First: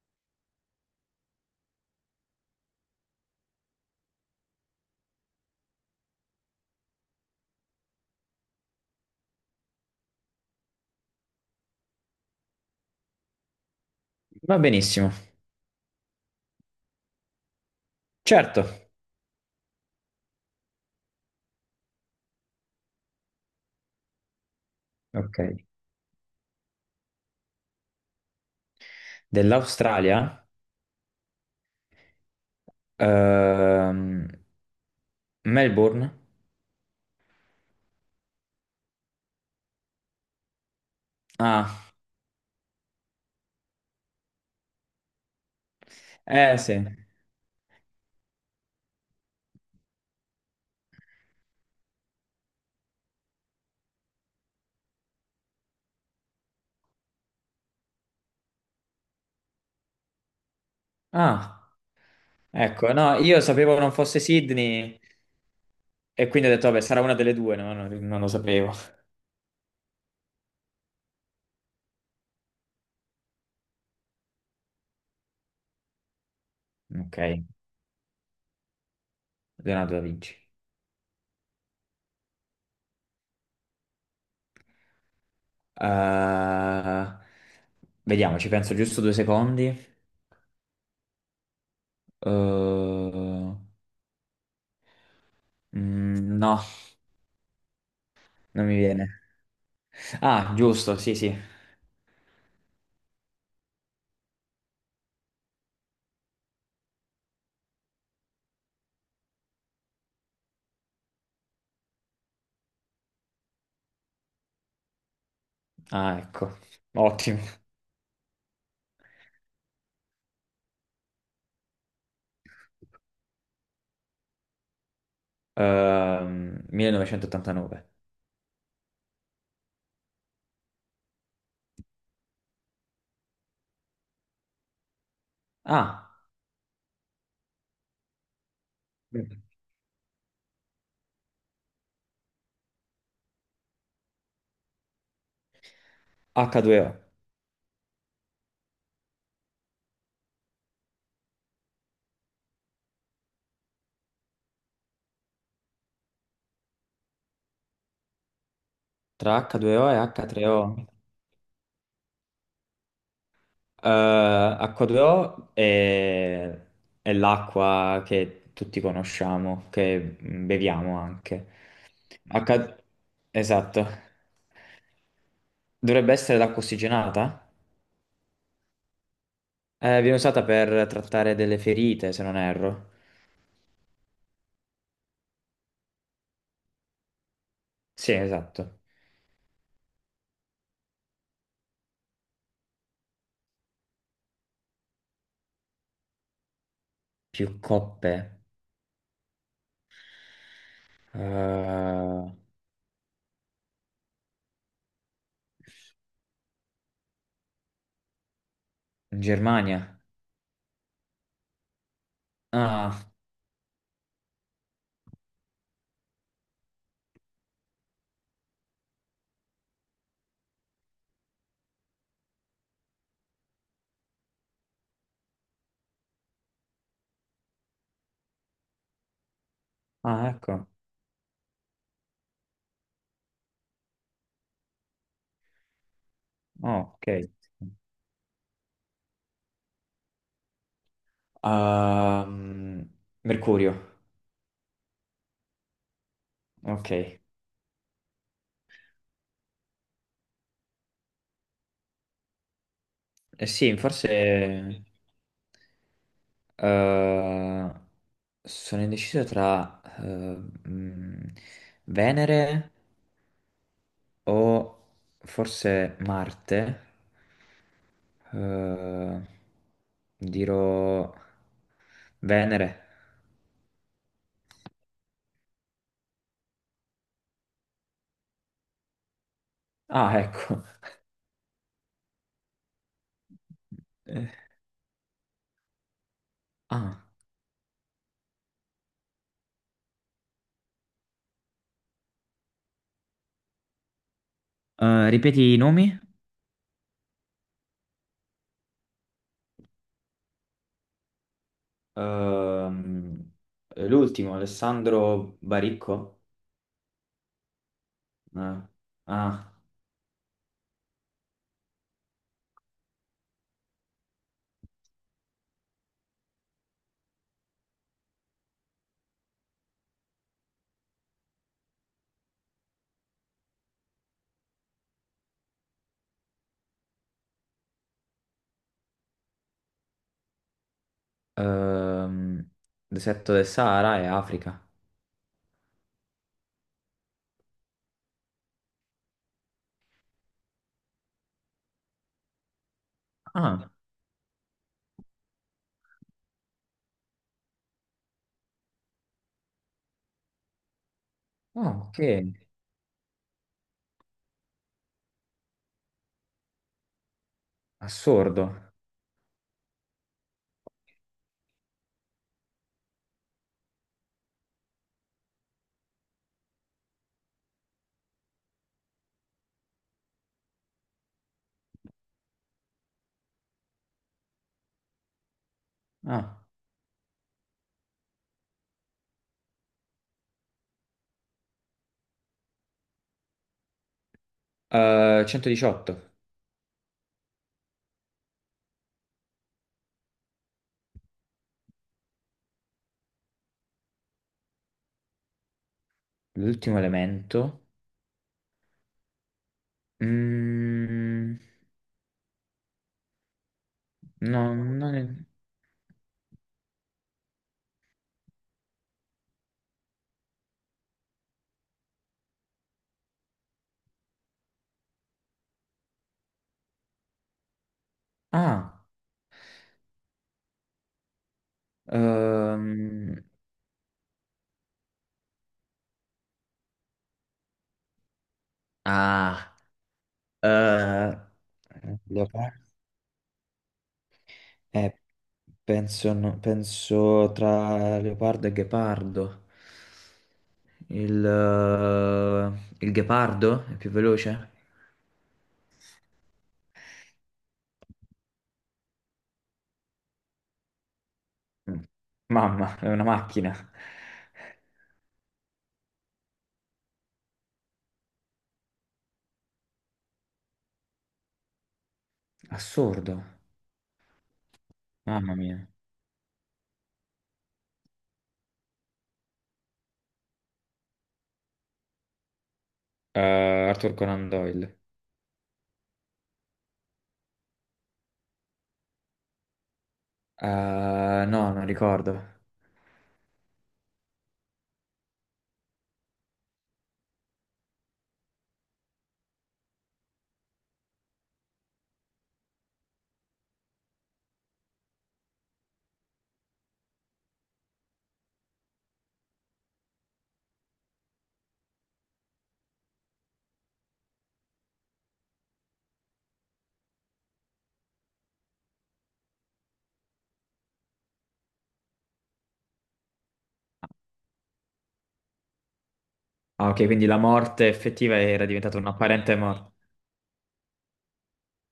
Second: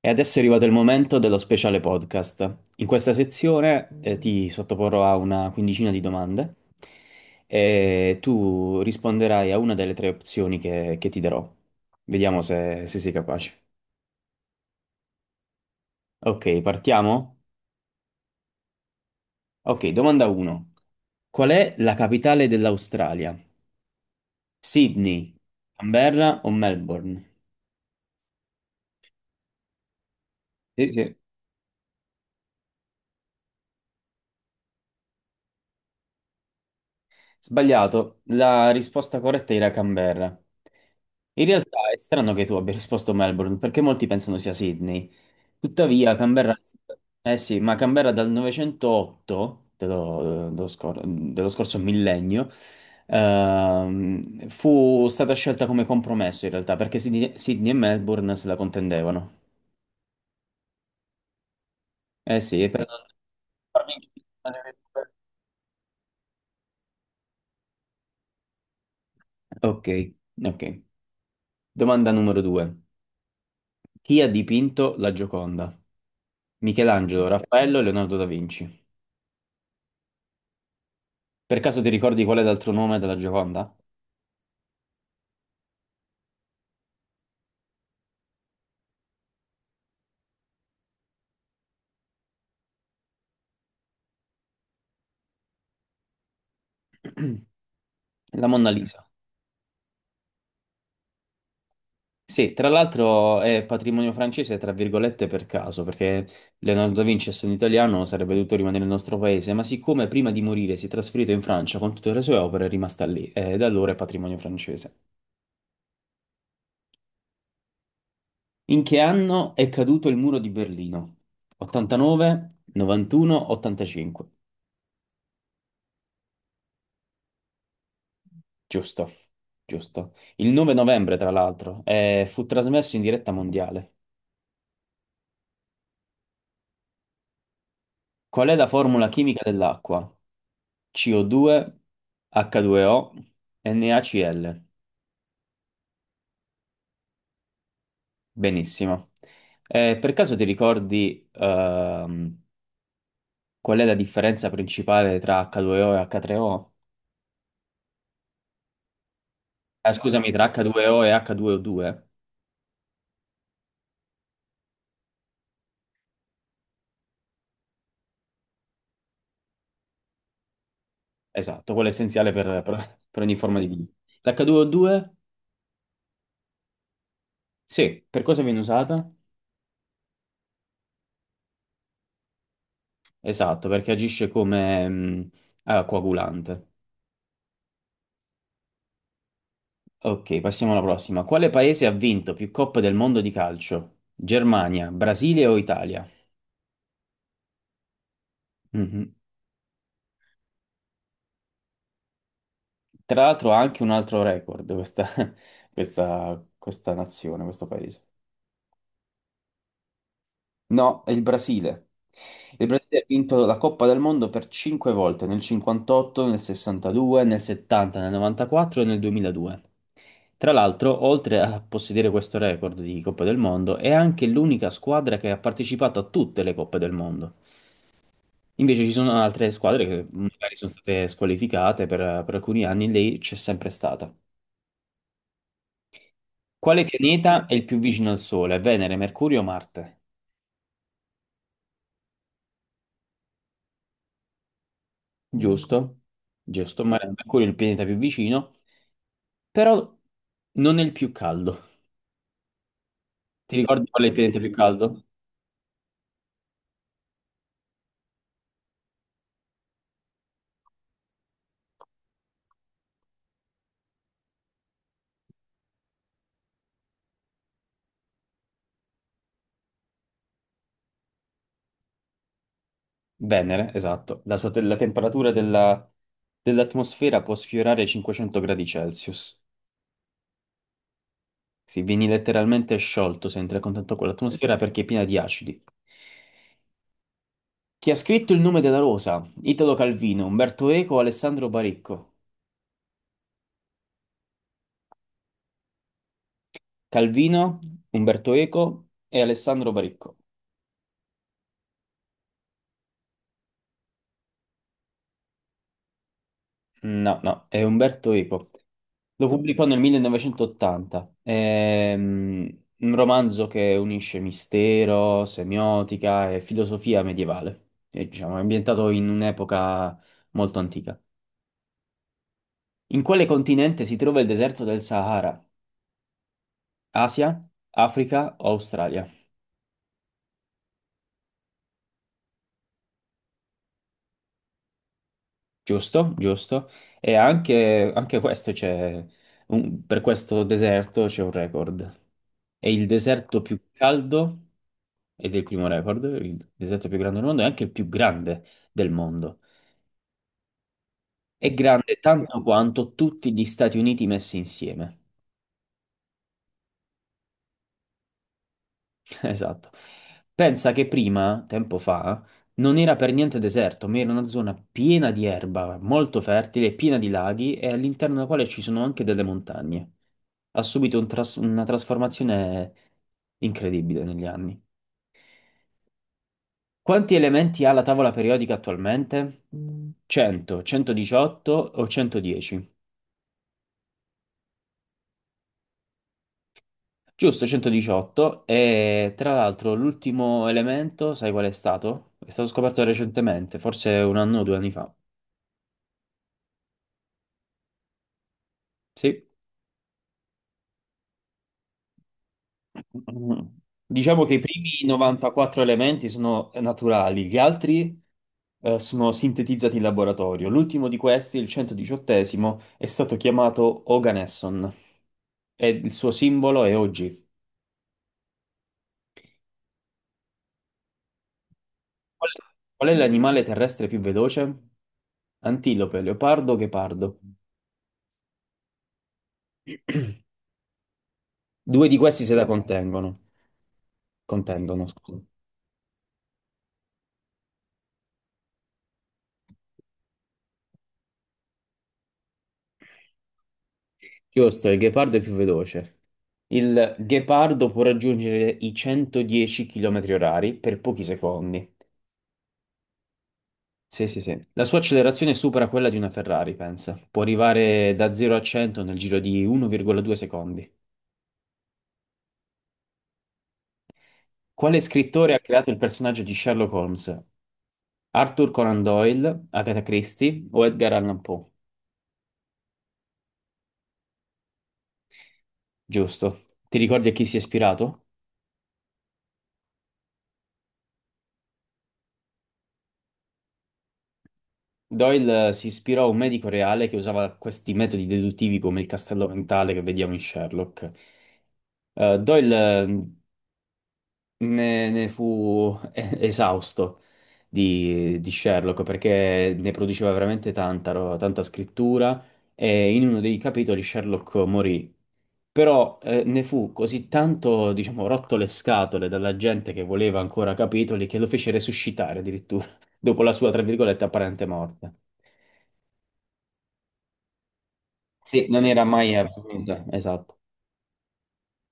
E adesso è arrivato il momento dello speciale podcast. In questa sezione ti sottoporrò a una quindicina di domande e tu risponderai a una delle tre opzioni che ti darò. Vediamo se sei capace. Va benissimo, Ok, partiamo? certo. Ok, domanda 1. Qual è la capitale dell'Australia? Sydney, Ok. Canberra o Melbourne? Dell'Australia? Sì, sì. Ehm, Melbourne? Sbagliato, la risposta corretta era Canberra. In realtà Ah, è strano che tu abbia risposto Melbourne, perché molti pensano sia Sydney. Tuttavia, eh Canberra. sì. Eh sì, ma Canberra dal 908, dello scorso millennio, fu stata scelta come compromesso in realtà, perché Sydney e Melbourne se la contendevano. Ah, Eh sì, per ecco, non no, io sapevo non farmi fosse inchiodare le Sydney e quindi ho detto, vabbè, sarà una delle due, no? No, non, lo sapevo. due. Ok, ok. Domanda numero due. Chi ha dipinto la Gioconda? Ok, Michelangelo, Raffaello e Leonardo da Vinci. Leonardo da Vinci. Per caso ti ricordi qual è l'altro nome della Gioconda? Eh, vediamo, ci penso giusto due secondi. No, La non Monna mi Lisa. viene. Ah, giusto, sì, sì. Sì, tra l'altro è patrimonio francese, tra virgolette, per caso, perché Leonardo da Vinci, essendo italiano, sarebbe dovuto rimanere nel nostro paese, ma siccome prima di morire si è trasferito in Francia con tutte le sue opere, è rimasta lì e da allora è patrimonio francese. Ah, ecco, ottimo. In che anno è caduto il muro di Berlino? 89, 91, 85. 1989. Giusto, giusto. Il 9 novembre, tra l'altro, fu trasmesso in diretta mondiale. Ah, Qual è la formula chimica dell'acqua? CO2, H2O, NaCl. H2O. Benissimo. Per caso ti ricordi, qual è la differenza principale tra H2O e H3O? Tra H2O Ah, e scusami, tra H3O. H2O e H2O2? H2O è l'acqua che tutti conosciamo, che beviamo anche. Esatto, quello è essenziale per, H... per- per ogni forma di Esatto. vita. L'H2O2? Dovrebbe essere l'acqua ossigenata? Sì, per cosa viene usata? Viene usata per trattare delle ferite, se non erro. Esatto, perché agisce come coagulante. Sì, esatto. Ok, passiamo alla prossima. Quale paese ha vinto più coppe del mondo di calcio? Germania, Brasile o Italia? Più coppe. Mhm. In Tra l'altro ha anche un altro record questa, questa nazione, questo paese. Germania. No, è il Brasile. Il Brasile ha Ah, vinto la Coppa del Mondo per cinque volte, nel 58, nel 62, nel 70, nel 94 e nel 2002. Tra l'altro, oltre a possedere questo record di Coppa del Mondo, è anche l'unica squadra che ha partecipato a tutte le Coppe del Mondo. Invece ci sono altre squadre che ah, magari ecco. sono state squalificate per alcuni anni, lei c'è sempre stata. Ah, Quale ok. pianeta è il più vicino al Sole? Venere, Mercurio o Marte? Ehm, Mercurio. Giusto? Giusto, ma Ok. Mercurio è il pianeta più vicino. Però non è il più caldo. Eh Ti sì, ricordi qual è il pianeta più forse caldo? eh, sono indeciso tra mm, Venere o forse Marte. Eh, dirò Venere. Venere, esatto. La temperatura dell'atmosfera può sfiorare i 500 gradi Celsius. Ah, ecco. Sì, vieni letteralmente sciolto se entri a contatto con Eh, l'atmosfera perché è piena di acidi. ah, Chi ha scritto Il nome della rosa? Italo Calvino, Umberto Eco, Alessandro Baricco. Ripeti i nomi? Calvino, Umberto Eco e Alessandro Baricco. Ehm, l'ultimo, Alessandro Baricco. No, no, è Umberto Eco. No. Lo Ah, pubblicò nel 1980. È un romanzo che unisce mistero, semiotica e filosofia medievale. E, diciamo, è ambientato in un'epoca molto antica. In quale continente si trova il deserto del Sahara? Asia, Africa o Australia? ehm, deserto del Sahara e Africa. Giusto, giusto. E anche questo c'è, per questo deserto c'è un record. È il deserto più Ah, caldo ed è il primo record, il deserto più grande del mondo, è anche il più grande del mondo. È oh, ok, grande tanto quanto tutti gli Stati Uniti messi insieme. assurdo. Esatto. Pensa che prima, tempo fa, non era per niente deserto, ma era una zona piena di erba, molto fertile, piena di laghi e all'interno della quale ci sono anche delle montagne. Ha subito una trasformazione incredibile negli anni. Ah, Quanti elementi ha la tavola periodica attualmente? 100, 118 o 110? 118, Giusto, 118. E tra l'altro l'ultimo elemento, sai qual è stato? È stato scoperto recentemente, forse un anno o 2 anni fa. l'ultimo elemento. Sì. Mm, Diciamo che i no, primi non è... 94 elementi sono naturali, gli altri sono sintetizzati in laboratorio. L'ultimo di questi, il 118esimo, è stato chiamato Oganesson e il suo simbolo è OG. Ah, Qual qual è ehm, l'animale terrestre più veloce? Antilope, leopardo, ghepardo. ah, eh, Due di questi se la leopardo. contengono. Contendono, Eh, scusa. penso, no- penso tra leopardo e ghepardo. Il ghepardo è più veloce? Giusto, il ghepardo è più veloce. Il ghepardo può raggiungere i 110 km orari per pochi secondi. Mm. Mamma, è una macchina. Sì, sì, sì. La sua accelerazione supera quella di una Ferrari, pensa. Può arrivare da 0 a 100 nel giro di 1,2 secondi. Assurdo. Quale scrittore Mamma ha mia. creato il personaggio di Sherlock Holmes? Arthur Conan Doyle, Agatha Christie o Edgar Allan Poe? Arthur Conan Doyle. Giusto. Ti ricordi a chi si è ispirato? Eh, no, non ricordo. Doyle si ispirò a un medico reale che usava questi metodi deduttivi come il castello mentale che vediamo in Sherlock. Doyle ne fu esausto di Sherlock perché ne produceva veramente tanta scrittura e in uno dei capitoli Sherlock morì. Però ne fu così tanto, diciamo, rotto le scatole dalla gente che voleva ancora capitoli che lo fece resuscitare addirittura dopo la sua, tra virgolette, apparente morte. Ah, ok, quindi la morte effettiva era Sì, non diventata era mai un'apparente morte. avvenuta, esatto.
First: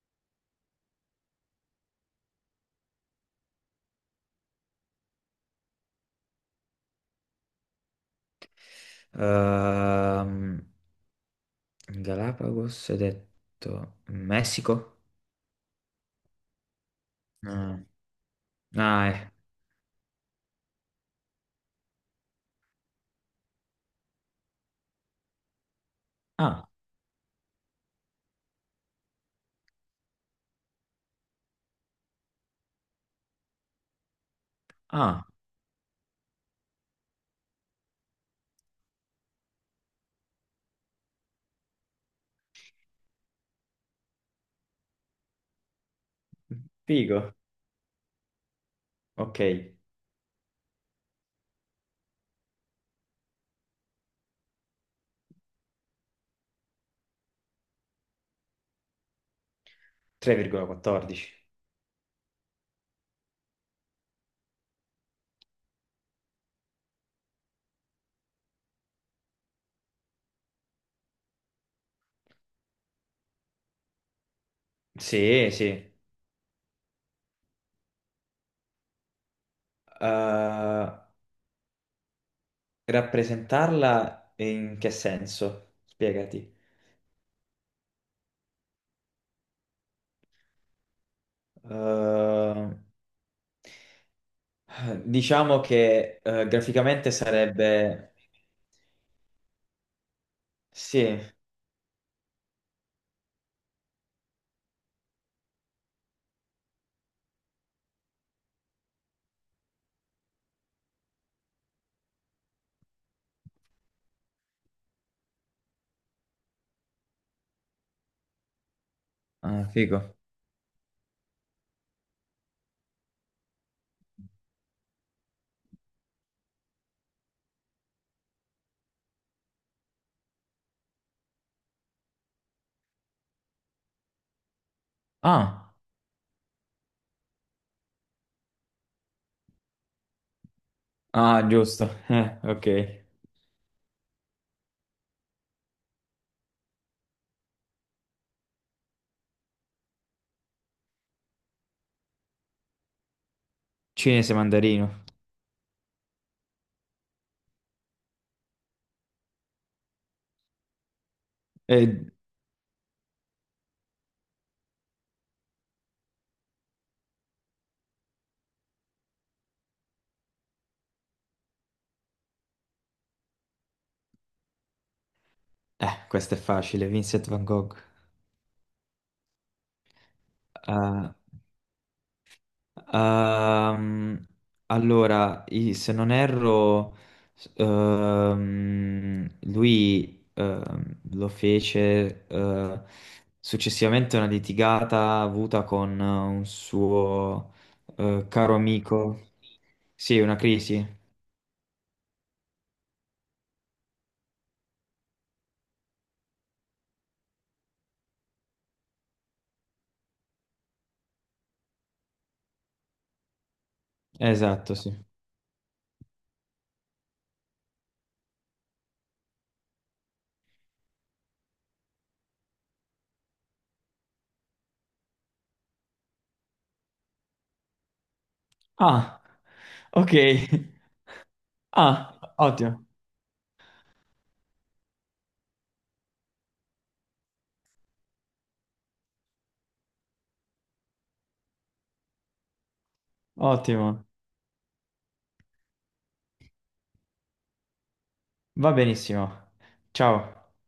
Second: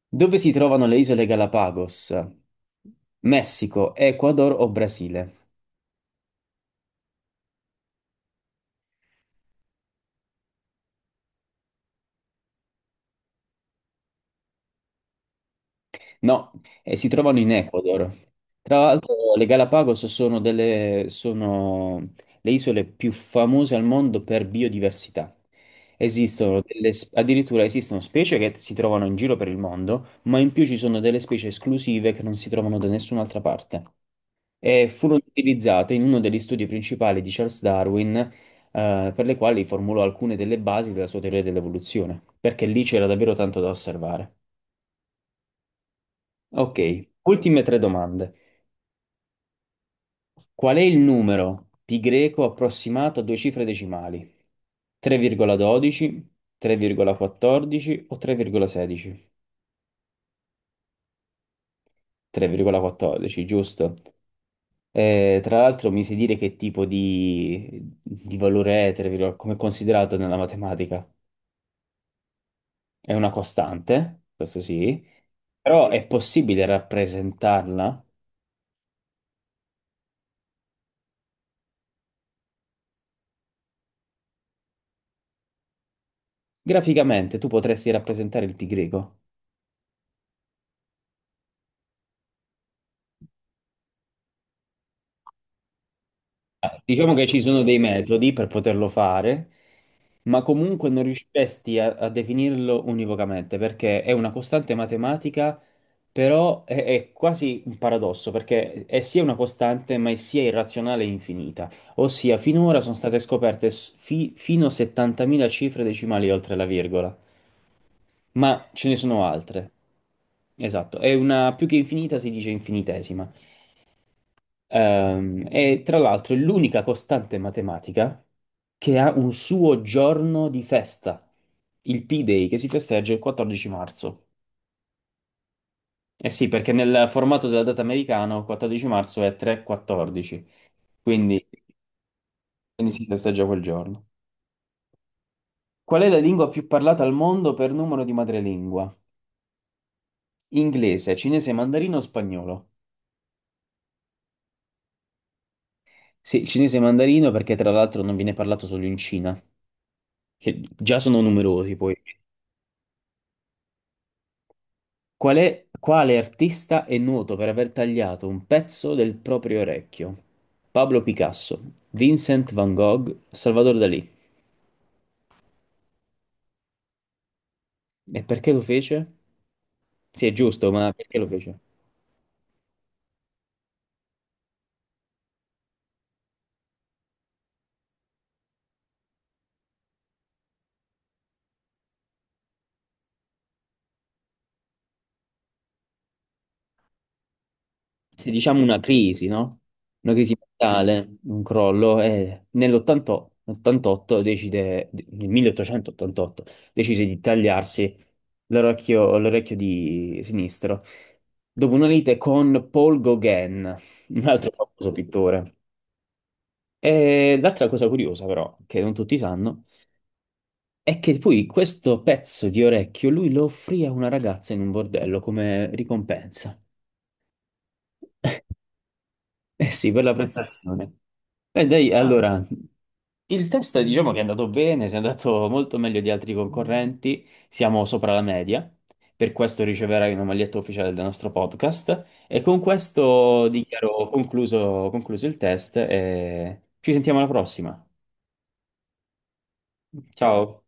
Dove si trovano le isole Galapagos? Messico, Ecuador o Brasile? Ehm, Galapagos, hai detto Messico? No, si trovano in No. Ecuador. Tra Ah, l'altro, eh. le Galapagos sono le isole più famose al mondo per biodiversità. Esistono Ah, addirittura esistono specie che si trovano in giro per il mondo, ma in più ci sono delle specie esclusive che non si trovano da nessun'altra parte. E furono ah, utilizzate in uno degli studi principali di Charles Darwin, per le quali formulò alcune delle basi della sua teoria dell'evoluzione, perché lì c'era davvero tanto da osservare. Ok, figo. ultime tre domande. Ok, Qual è il numero pi greco approssimato a due cifre decimali? 3,12, 3,14 o 3,16? 3,14. 3,14, giusto. Tra l'altro mi sai dire che tipo di valore è 3,14, come è considerato nella matematica? È una costante, questo sì, Sì, però sì. è possibile rappresentarla. Eh, rappresentarla in che senso? Spiegati. Graficamente tu potresti rappresentare il pi greco. Eh, diciamo che Eh, graficamente Diciamo che ci sono dei sarebbe... metodi per poterlo fare, ma comunque non Sì, riusciresti a definirlo univocamente, perché è una costante matematica, però è quasi un paradosso, perché è sia una costante, ma è sia irrazionale e infinita. Ossia, finora sono state scoperte fino a 70.000 cifre decimali oltre la virgola. Ma ce ne sono ah, altre. figo. Esatto, è una più che infinita, si dice infinitesima. E tra l'altro è l'unica costante matematica che ha un suo giorno di festa, il P-Day, che si festeggia il 14 marzo. Ah, Eh sì, perché nel formato della data americano 14 marzo è 3-14, ah, quindi, giusto. Ok. quindi si festeggia quel giorno. Qual è la lingua più parlata al mondo per numero di madrelingua? Inglese, cinese, mandarino o spagnolo? Cinese mandarino. Sì, il cinese mandarino perché tra l'altro non viene parlato solo in Cina, che già sono numerosi poi. Eh, Quale artista è noto per aver tagliato un pezzo del proprio orecchio? Pablo Picasso, Vincent van Gogh, Salvador Dalì. Questo è facile, Vincent Van Gogh. E perché lo fece? Sì, è giusto, ma Ah, perché lo fece? ehm, allora, i- se non erro, s- lui lo fece successivamente a una litigata avuta con un suo Se caro diciamo una amico. crisi, no? Una Sì, crisi una crisi. mentale, un crollo, e nell'88 decide, nel 1888 decise di tagliarsi l'orecchio di sinistro, dopo una lite con Paul Gauguin, un altro Esatto, famoso sì. pittore. E l'altra cosa curiosa, però, che non tutti sanno, è che poi questo pezzo di orecchio lui lo offrì a una ragazza in un bordello come ricompensa. Ah, Eh sì, per la ok. prestazione. E dai, ah, Ah, allora, ottimo, il test diciamo che è andato bene, si è andato molto meglio di altri concorrenti, siamo sopra la media, per questo riceverai una maglietta ufficiale del nostro podcast e con questo ottimo. dichiaro concluso il test e ci sentiamo alla prossima. Va benissimo. Ciao. Ciao.